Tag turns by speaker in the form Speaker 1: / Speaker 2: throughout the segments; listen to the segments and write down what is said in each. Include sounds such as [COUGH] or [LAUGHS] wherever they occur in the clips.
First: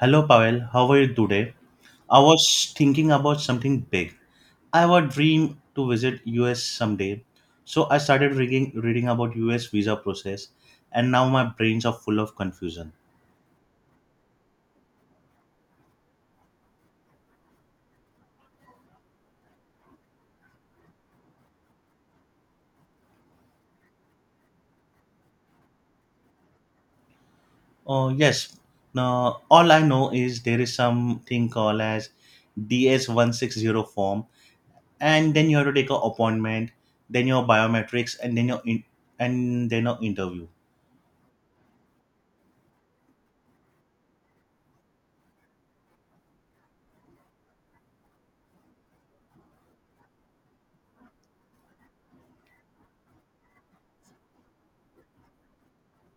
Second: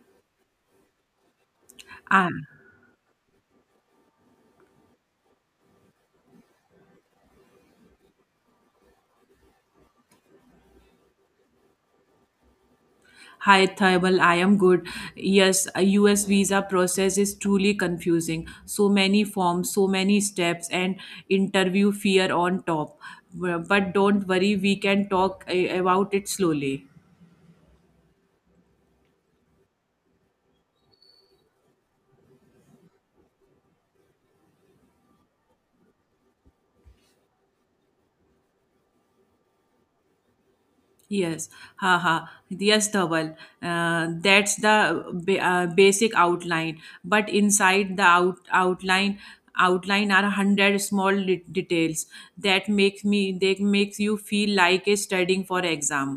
Speaker 1: Hello, Pavel. How are you today? I
Speaker 2: Ah,
Speaker 1: was thinking about something big. I have a dream to visit US someday. So I started reading about US visa process, and now my brains are full of confusion.
Speaker 2: hi, Thaibal. I am good. Yes, a US visa process is truly confusing. So many forms, so many steps, and interview fear on top. But don't worry, we can talk about it slowly.
Speaker 1: Oh yes. Now all I know is there is something called as DS160 form, and then you have to take an appointment, then your biometrics, and and then your interview.
Speaker 2: Yes, haha. Yes, Dhaval. That's the basic outline. But inside the outline are 100 small details that makes me they makes you feel like a studying for exam.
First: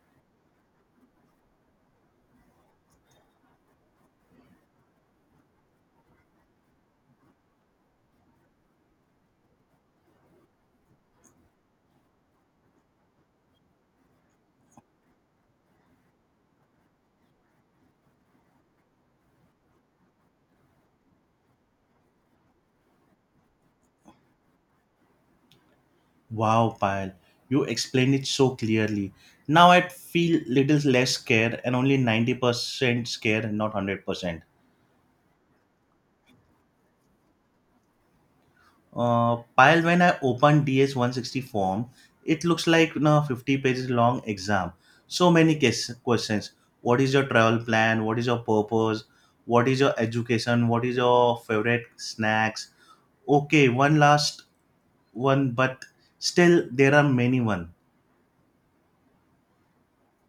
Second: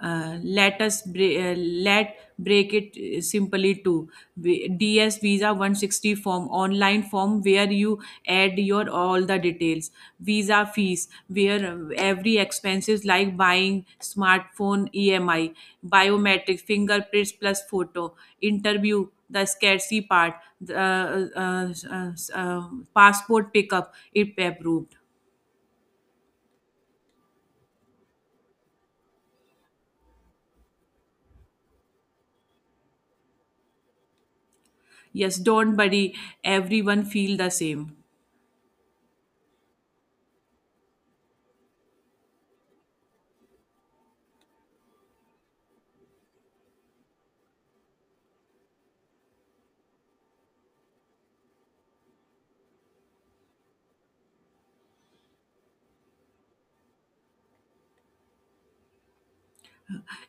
Speaker 2: Let us bre- let break it simply to ds visa 160 form online form where you add your all the details. Visa fees where every expenses like buying smartphone emi. Biometric fingerprints plus photo. Interview, the scarcity part. The, uh, uh, uh, uh, passport pickup if approved.
Speaker 1: Wow, Payal, you explained it so clearly. Now I feel little less scared and only 90% scared and not 100%.
Speaker 2: Yes, don't worry, everyone feel the same.
Speaker 1: Payal, when I opened DS 160 form, it looks like, 50 pages long exam. So many case, questions. What is your travel plan? What is your purpose? What is your education? What is your favorite snacks? Okay, one last one, but still there are many one.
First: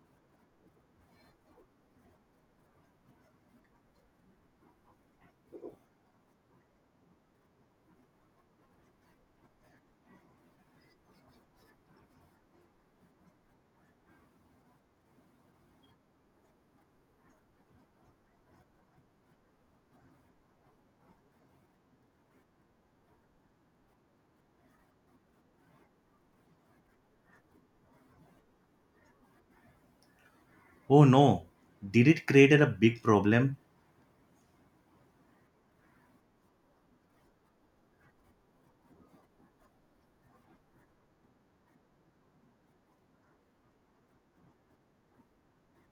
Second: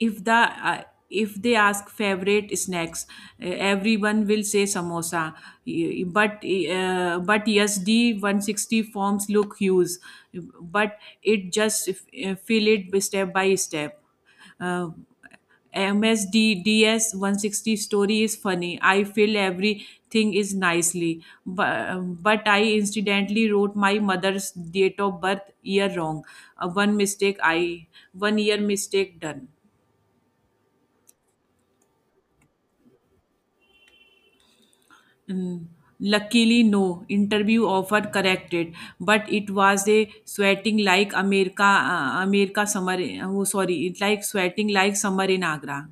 Speaker 2: if the uh, if they ask favorite snacks, uh, everyone will say samosa. But but yes, D 160 forms look huge, but it just fill it step by step. uh, MSDDS 160 story is funny. I feel everything is nicely, but I incidentally wrote my mother's date of birth year wrong. One 1 year mistake done.
Speaker 1: Oh no, did it create a big problem?
Speaker 2: Mm, Luckily, no. Interview offer corrected, but it was a sweating like America summer. Oh, sorry, it like sweating like summer in Agra.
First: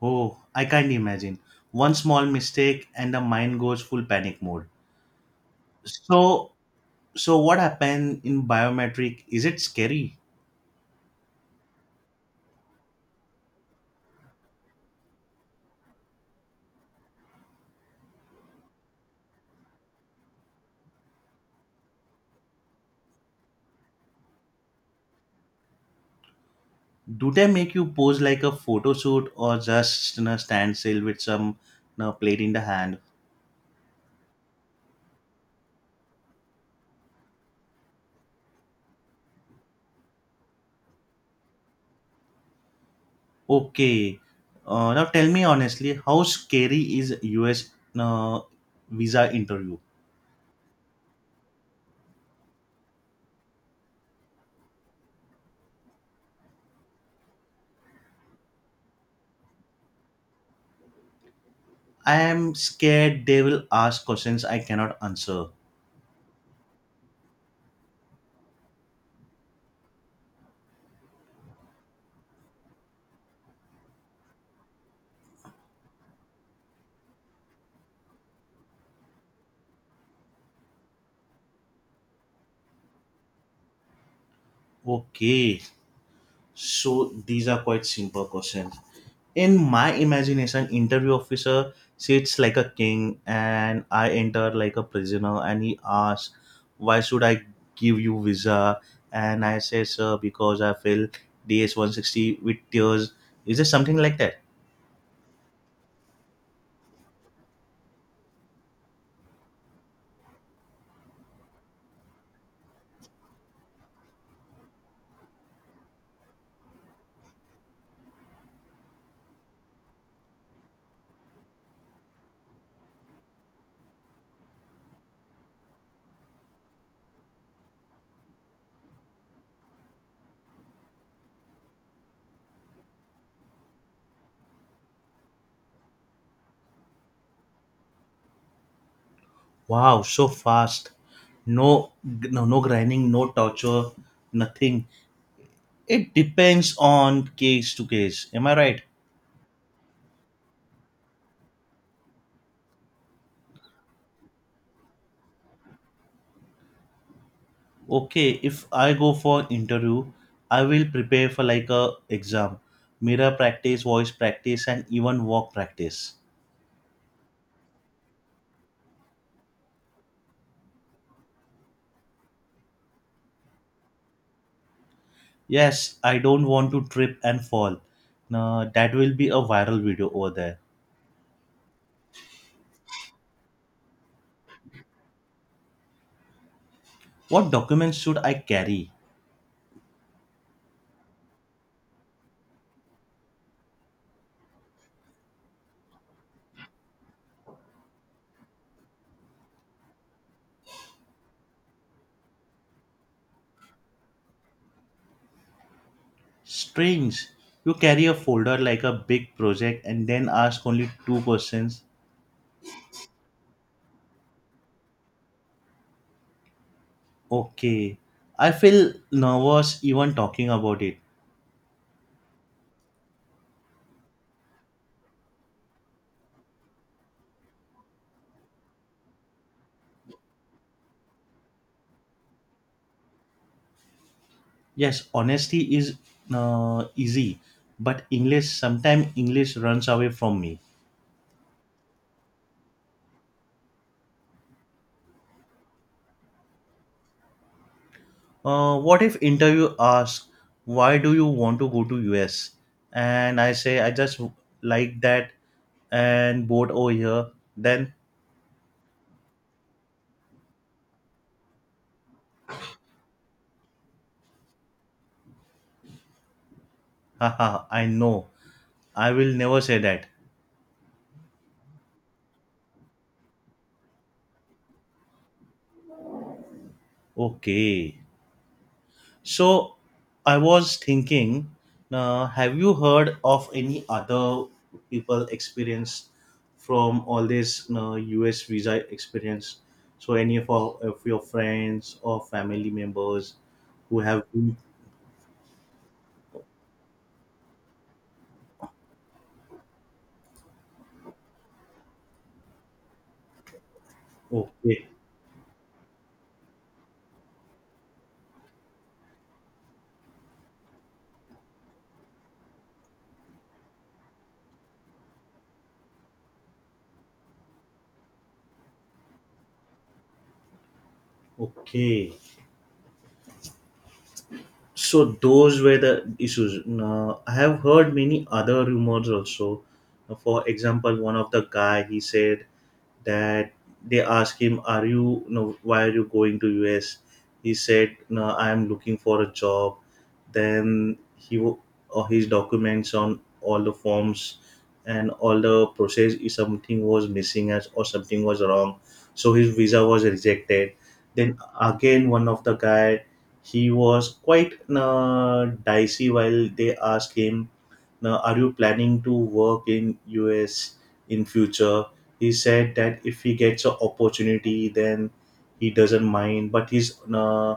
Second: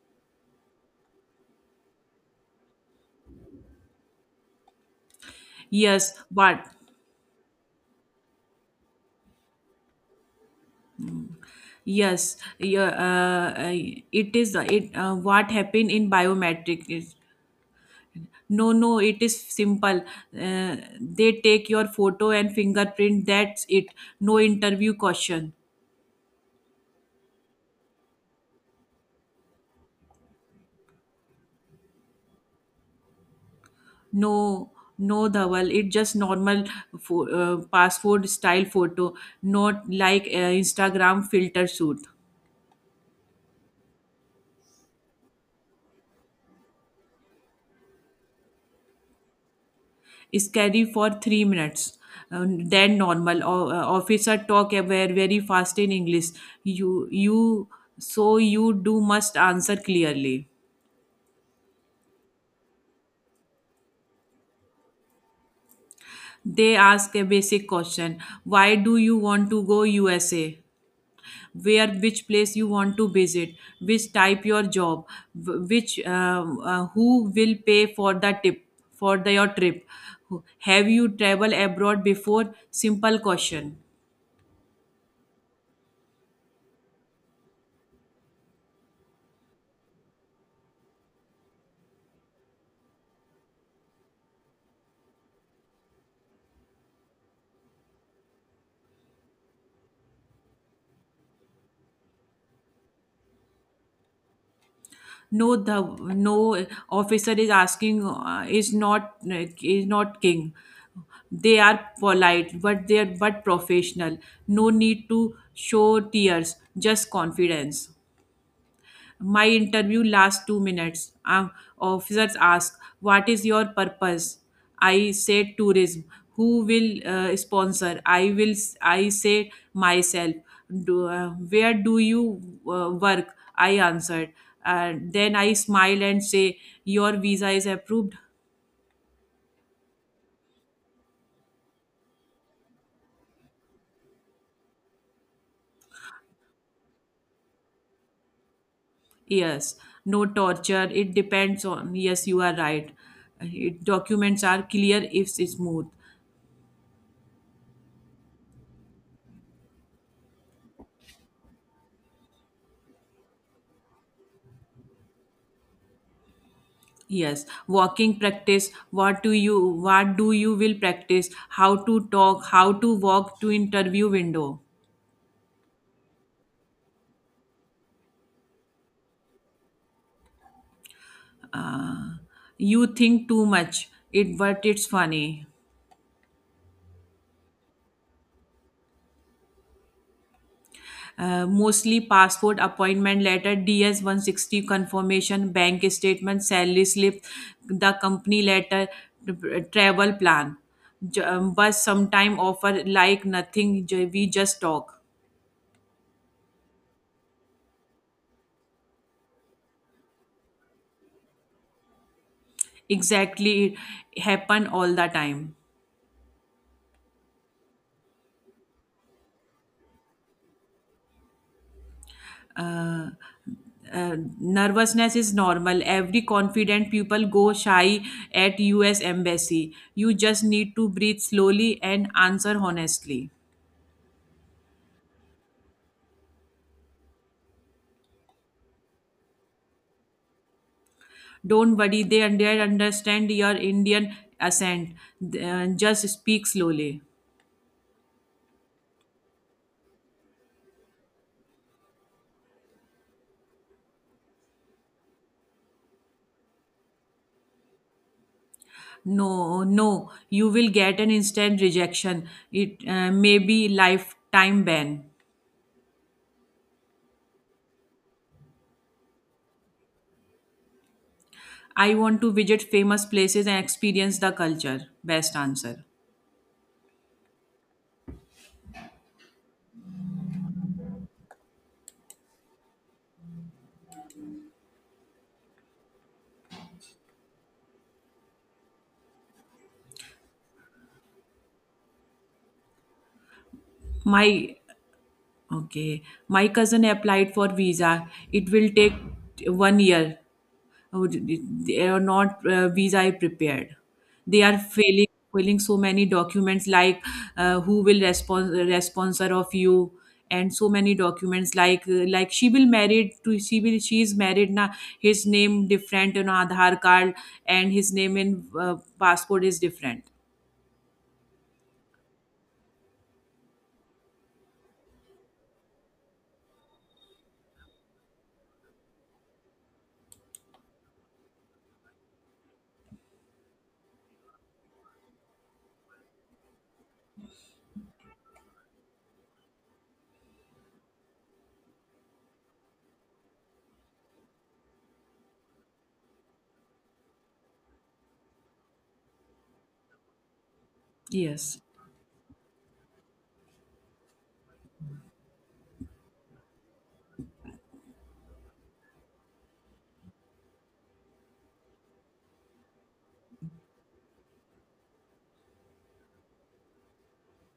Speaker 1: Oh, I can't imagine. One small mistake and the mind goes full panic mode.
Speaker 2: Yes,
Speaker 1: So,
Speaker 2: but
Speaker 1: so what happened in biometric? Is it scary?
Speaker 2: yes, yeah, it is it. What happened in biometric is no, no, it is simple. Uh, they take your photo and fingerprint. That's it. No interview question.
Speaker 1: Do they make you pose like a photo shoot, or just stand still with some, plate in the hand?
Speaker 2: No, no, Dhawal. It's just normal passport style photo, not like Instagram filter shoot.
Speaker 1: Okay. Now tell me honestly, how scary is US you visa interview?
Speaker 2: Scary for 3 minutes. Then normal. Officer talk very very fast in English. You So you do must answer clearly.
Speaker 1: I am scared they will ask questions I cannot answer.
Speaker 2: They ask a basic question. Why do you want to go USA? Where which place you want to visit, which type your job, which who will pay for the tip for the your trip. Have you traveled abroad before? Simple question.
Speaker 1: Okay. So these are quite simple questions. In my imagination, interview officer sits like a king and I enter like a prisoner, and he asks, why should I give you visa? And I say, sir, because I feel DS160 with tears. Is it something like that?
Speaker 2: no the no, officer is asking is not king. They are polite, but they are but professional. No need to show tears, just confidence. My interview lasts 2 minutes. Officers ask, "What is your purpose?" I say, "Tourism." Who will sponsor? I will. I say myself. Where do you work? I answered. And then I smile and say, "Your visa is approved."
Speaker 1: Wow, so fast. No, no, no grinding, no torture, nothing. It depends on case to case, am I right?
Speaker 2: Yes. No torture. It depends on. Yes, you are right. Documents are clear if it's smooth.
Speaker 1: Okay, if I go for interview, I will prepare for like a exam, mirror practice, voice practice, and even walk practice.
Speaker 2: Yes, walking practice. What do you will practice? How to talk, how to walk to interview window.
Speaker 1: Yes, I don't want to trip and fall. No, that will be a viral video over there.
Speaker 2: Uh, you think too much. It But it's funny.
Speaker 1: What documents should I carry?
Speaker 2: Mostly passport appointment letter, DS 160 confirmation, bank statement, salary slip, the company letter, travel plan. But sometime offer like nothing. We just talk.
Speaker 1: Strange, you carry a folder like a big project and then ask only two questions.
Speaker 2: Exactly, it happen all the time.
Speaker 1: Okay, I feel nervous even talking about it.
Speaker 2: uh, Nervousness is normal. Every confident people go shy at US embassy. You just need to breathe slowly and answer honestly.
Speaker 1: Yes, honesty is easy, but English sometimes English runs away from me.
Speaker 2: Don't worry, they understand your Indian accent. Just speak slowly.
Speaker 1: What if interview asks, "Why do you want to go to US?" and I say, "I just like that and bored over here." Then,
Speaker 2: No, no, you will get an instant rejection. It May be lifetime ban.
Speaker 1: [LAUGHS] haha, I know I will never say that.
Speaker 2: I want to visit famous places and experience the culture. Best answer.
Speaker 1: Okay. So I was thinking, have you heard of any other people experience from all this US visa experience? So of your friends or family members who have
Speaker 2: My
Speaker 1: been
Speaker 2: Okay. My cousin applied for visa. It will take 1 year. Oh, they are not visa prepared. They are
Speaker 1: okay,
Speaker 2: failing so many documents, like who will respond sponsor of you, and so many documents like she will married to she is married now. His name different in Aadhaar card, and his name in passport is different.
Speaker 1: okay. So those were the issues. Now, I have heard many other rumors also. For example, one of the guy, he said that they asked him, are you... no, why are you going to us? He said, no, I am looking for a job, then his documents on all the forms, and all the process, if something was missing as or something was wrong, so his visa was rejected. Then
Speaker 2: Yes.
Speaker 1: again, one of the guy, he was quite dicey while they asked him, "Now, are you planning to work in US in future?" He said that if he gets an opportunity, then he doesn't mind. But he's,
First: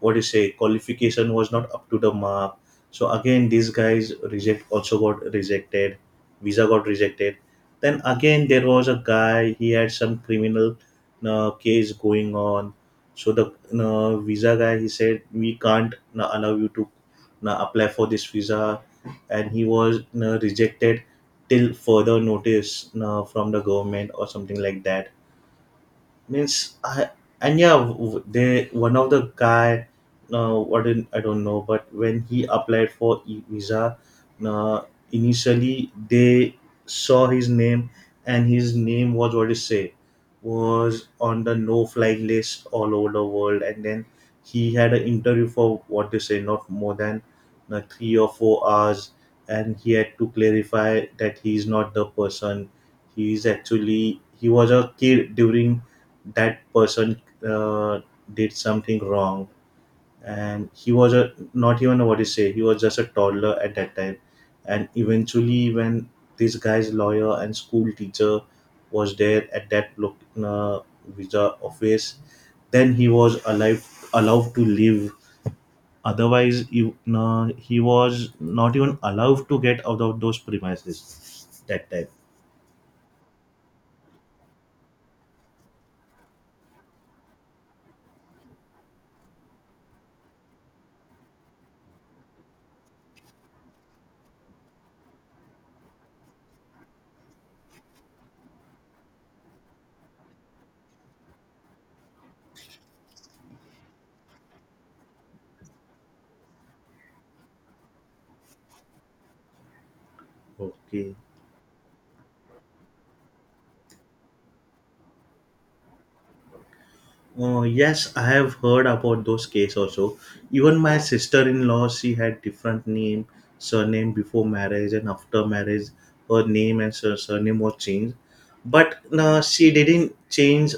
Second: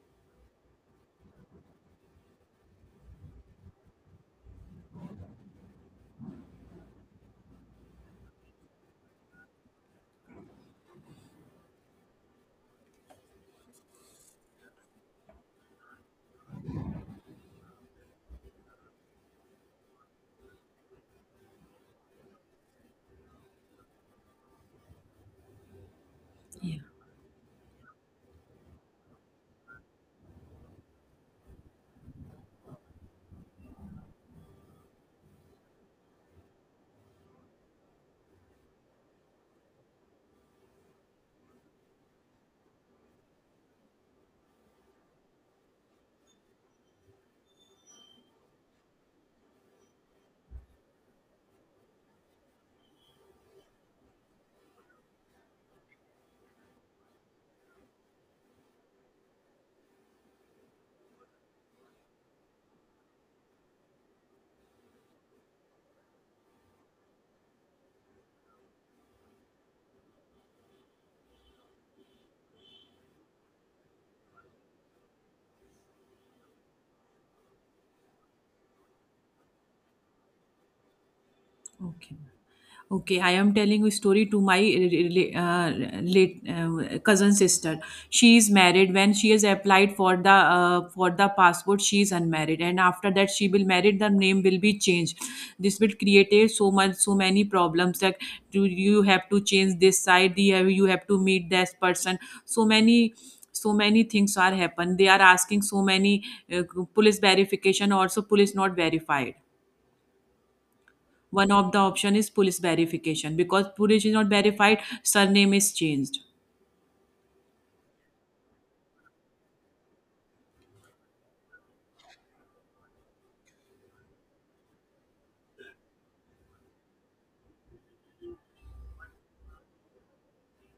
Speaker 1: what do you say, qualification was not up to the mark. So again, these guys reject also got rejected, visa got rejected. Then again, there was a guy, he had some criminal case going on, so the visa guy, he said, we can't allow you to apply for this visa, and he was rejected till further notice, from the government or something like that,
Speaker 2: Yeah.
Speaker 1: means I, and yeah, they, one of the guy, what in, I don't know, but when he applied for e visa, uh, initially they saw his name, and his name was what is say, was on the no fly list all over the world, and then he had an interview for what they say, not more than 3 or 4 hours, and he had to clarify that he is not the person, he is actually, he was a kid during that person uh, did something wrong, and he was a not even a, what you say, he was just a toddler at that time. And eventually when this guy's lawyer and school teacher was there at that look, uh, visa office, then he was alive allowed to live, otherwise he, he was not even allowed to get out of those premises that time.
Speaker 2: Okay. Okay, I am telling a story to my late cousin sister. She is married. When she has applied for the passport, she is unmarried, and after that she will married. The name will be changed. This will create a so much so many problems, that do you have to change this side? You have to meet this person? So many things are happen. They are asking so many uh, police verification. Also, police not verified.
Speaker 1: Okay.
Speaker 2: One of the option is police verification because police is not verified, surname is changed.
Speaker 1: Yes, I have heard about those cases also. Even my sister-in-law, she had different name, surname before marriage and after marriage. Her name and surname was changed, but no, she didn't change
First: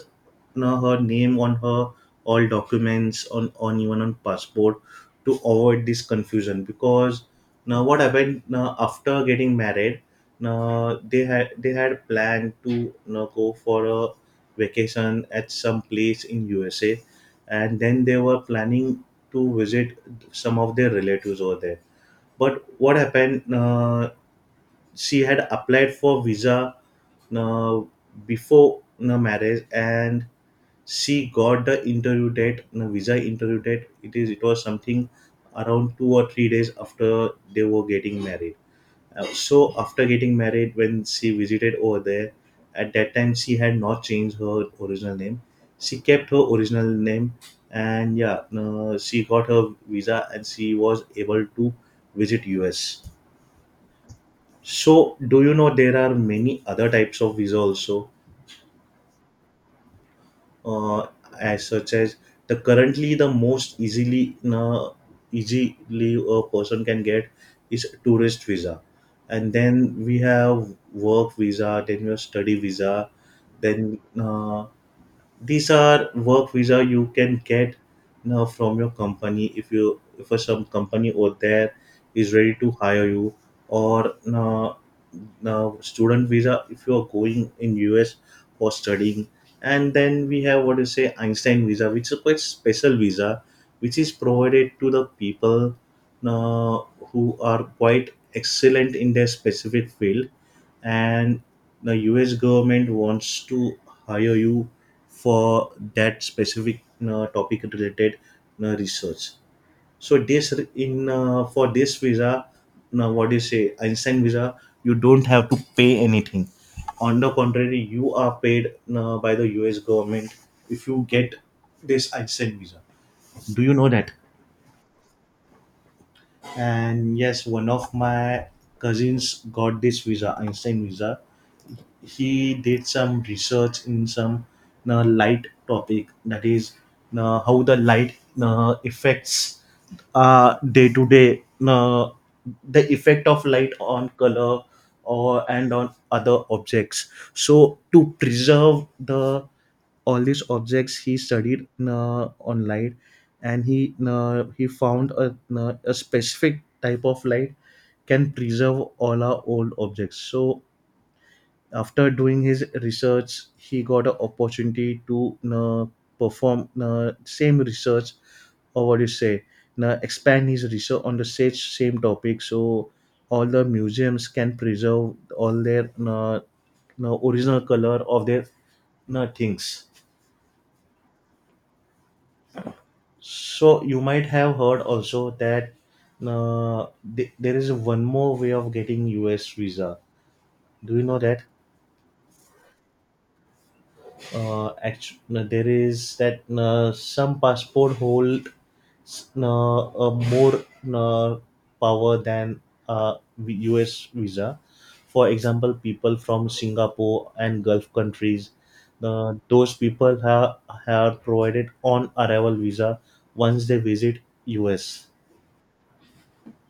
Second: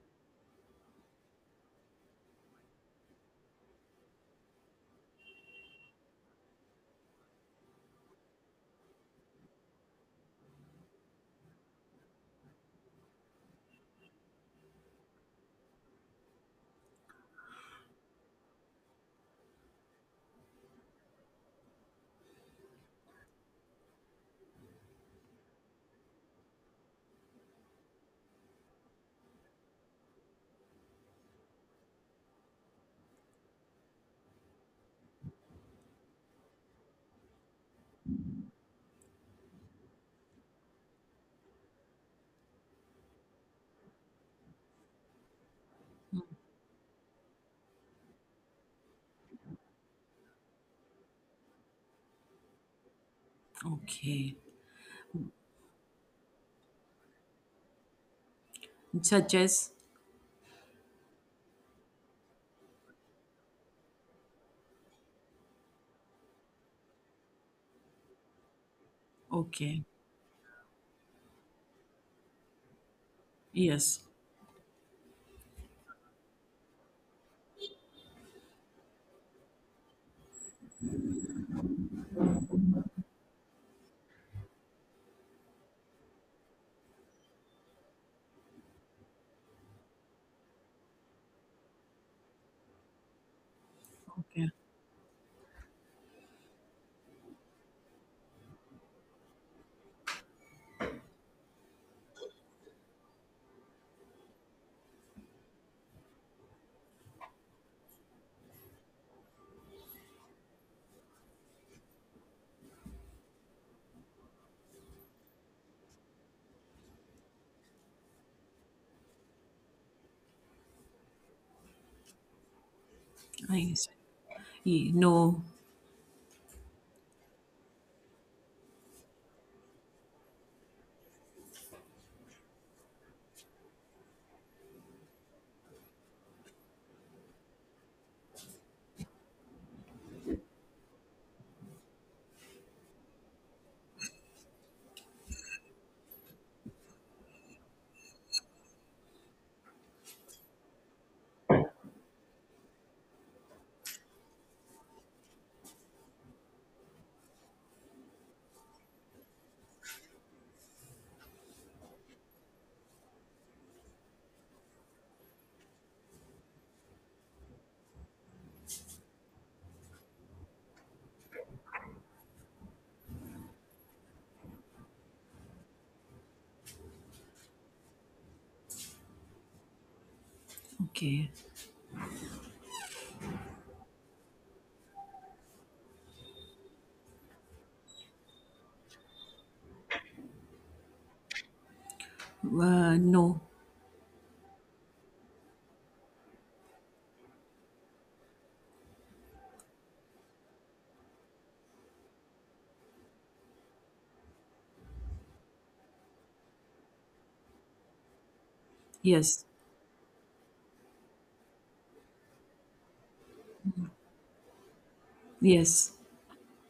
Speaker 1: know, her name on her all documents on even on passport, to avoid this confusion, because now what happened, now after getting married, now they had planned to now go for a vacation at some place in USA, and then they were planning to visit some of their relatives over there. But what happened, she had applied for visa uh, before the marriage, and she got the interview date, the visa interview date, it was something around 2 or 3 days after they were getting married. So after getting married, when she visited over there, at that time she had not changed her original name, she kept her original name. And yeah, she got her visa and she was able to visit us.
Speaker 2: Okay.
Speaker 1: So do you know there are many other types of visa also,
Speaker 2: Such as
Speaker 1: uh, as such as, the currently the most easily easily a person can get is tourist visa. And
Speaker 2: okay.
Speaker 1: then we have work visa, then we have study visa, then
Speaker 2: Yes.
Speaker 1: these are work visa, you can get now from your company, if you if a some company over there is ready to hire you. Or now, student visa, if you are going in us for studying. And then we have what you say einstein visa, which is quite special visa, which is
Speaker 2: Okay.
Speaker 1: provided to the people uh, who are quite excellent in their specific field, and the US government wants to hire you for that specific topic related research. So this re- in for this visa, now what do you say, Einstein visa, you don't have to pay anything. On the contrary, you are paid by the US government if you get this Einstein visa.
Speaker 2: I
Speaker 1: Do you
Speaker 2: guess.
Speaker 1: know that?
Speaker 2: No.
Speaker 1: And yes, one of my cousins got this visa, Einstein visa. He did some research in some light topic, that is how the light affects day to day, the effect of light on color or and on other objects, so to preserve the all these objects he studied on light, and he found a specific type of light can preserve all our old objects. So after doing his research he got an opportunity to perform same research, or what do you say, expand his research on the same topic, so all the museums can preserve all their original color of their things.
Speaker 2: Okay.
Speaker 1: So you might have heard also that uh, there is one more way of getting us visa, do you know that?
Speaker 2: No.
Speaker 1: There is that, some passport hold uh, more uh, power than uh, US visa. For example, people from Singapore and Gulf countries,
Speaker 2: Yes.
Speaker 1: those people have, provided on arrival visa once they visit US.
Speaker 2: Yes.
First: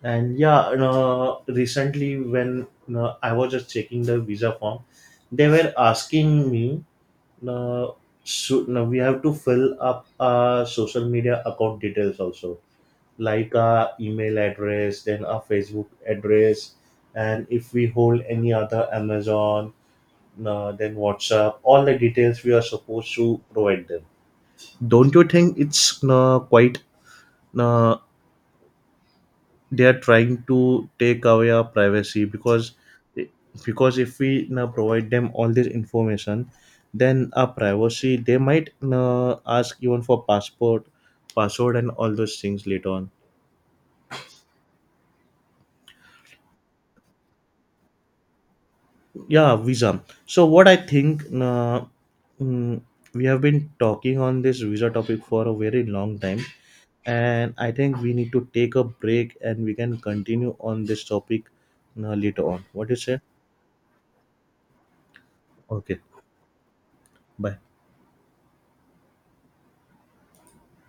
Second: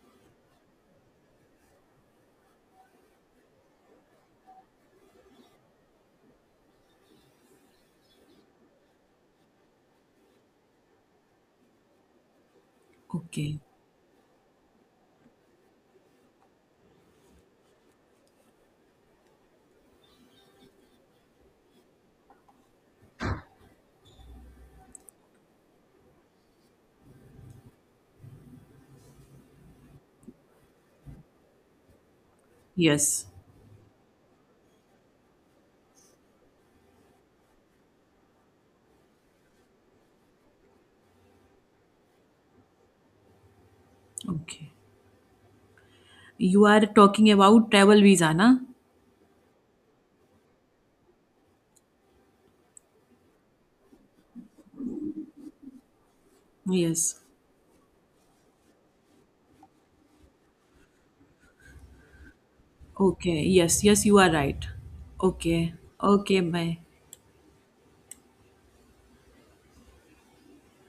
Speaker 1: And yeah, recently when I was just checking the visa form, they were asking me, uh, should, no, we have to fill up our social media account details also, like
Speaker 2: Okay.
Speaker 1: our email address, then our Facebook address, and if we hold any other Amazon, then WhatsApp, all the details we are supposed to provide them. Don't you think it's quite, uh, they are trying to take away our privacy? Because
Speaker 2: Yes.
Speaker 1: if we now provide them all this information, then our privacy, they might ask even for passport password and all those things later on.
Speaker 2: Okay. You are talking about travel visa, na?
Speaker 1: Yeah, visa. So what I think, mm, we have been talking on this visa topic for a very long time,
Speaker 2: Yes.
Speaker 1: and I think we need to take a break and we can continue on this topic later on. What do you say?
Speaker 2: Okay. Yes, yes, you are right. Okay.
Speaker 1: Okay,
Speaker 2: Okay. Bye.
Speaker 1: bye.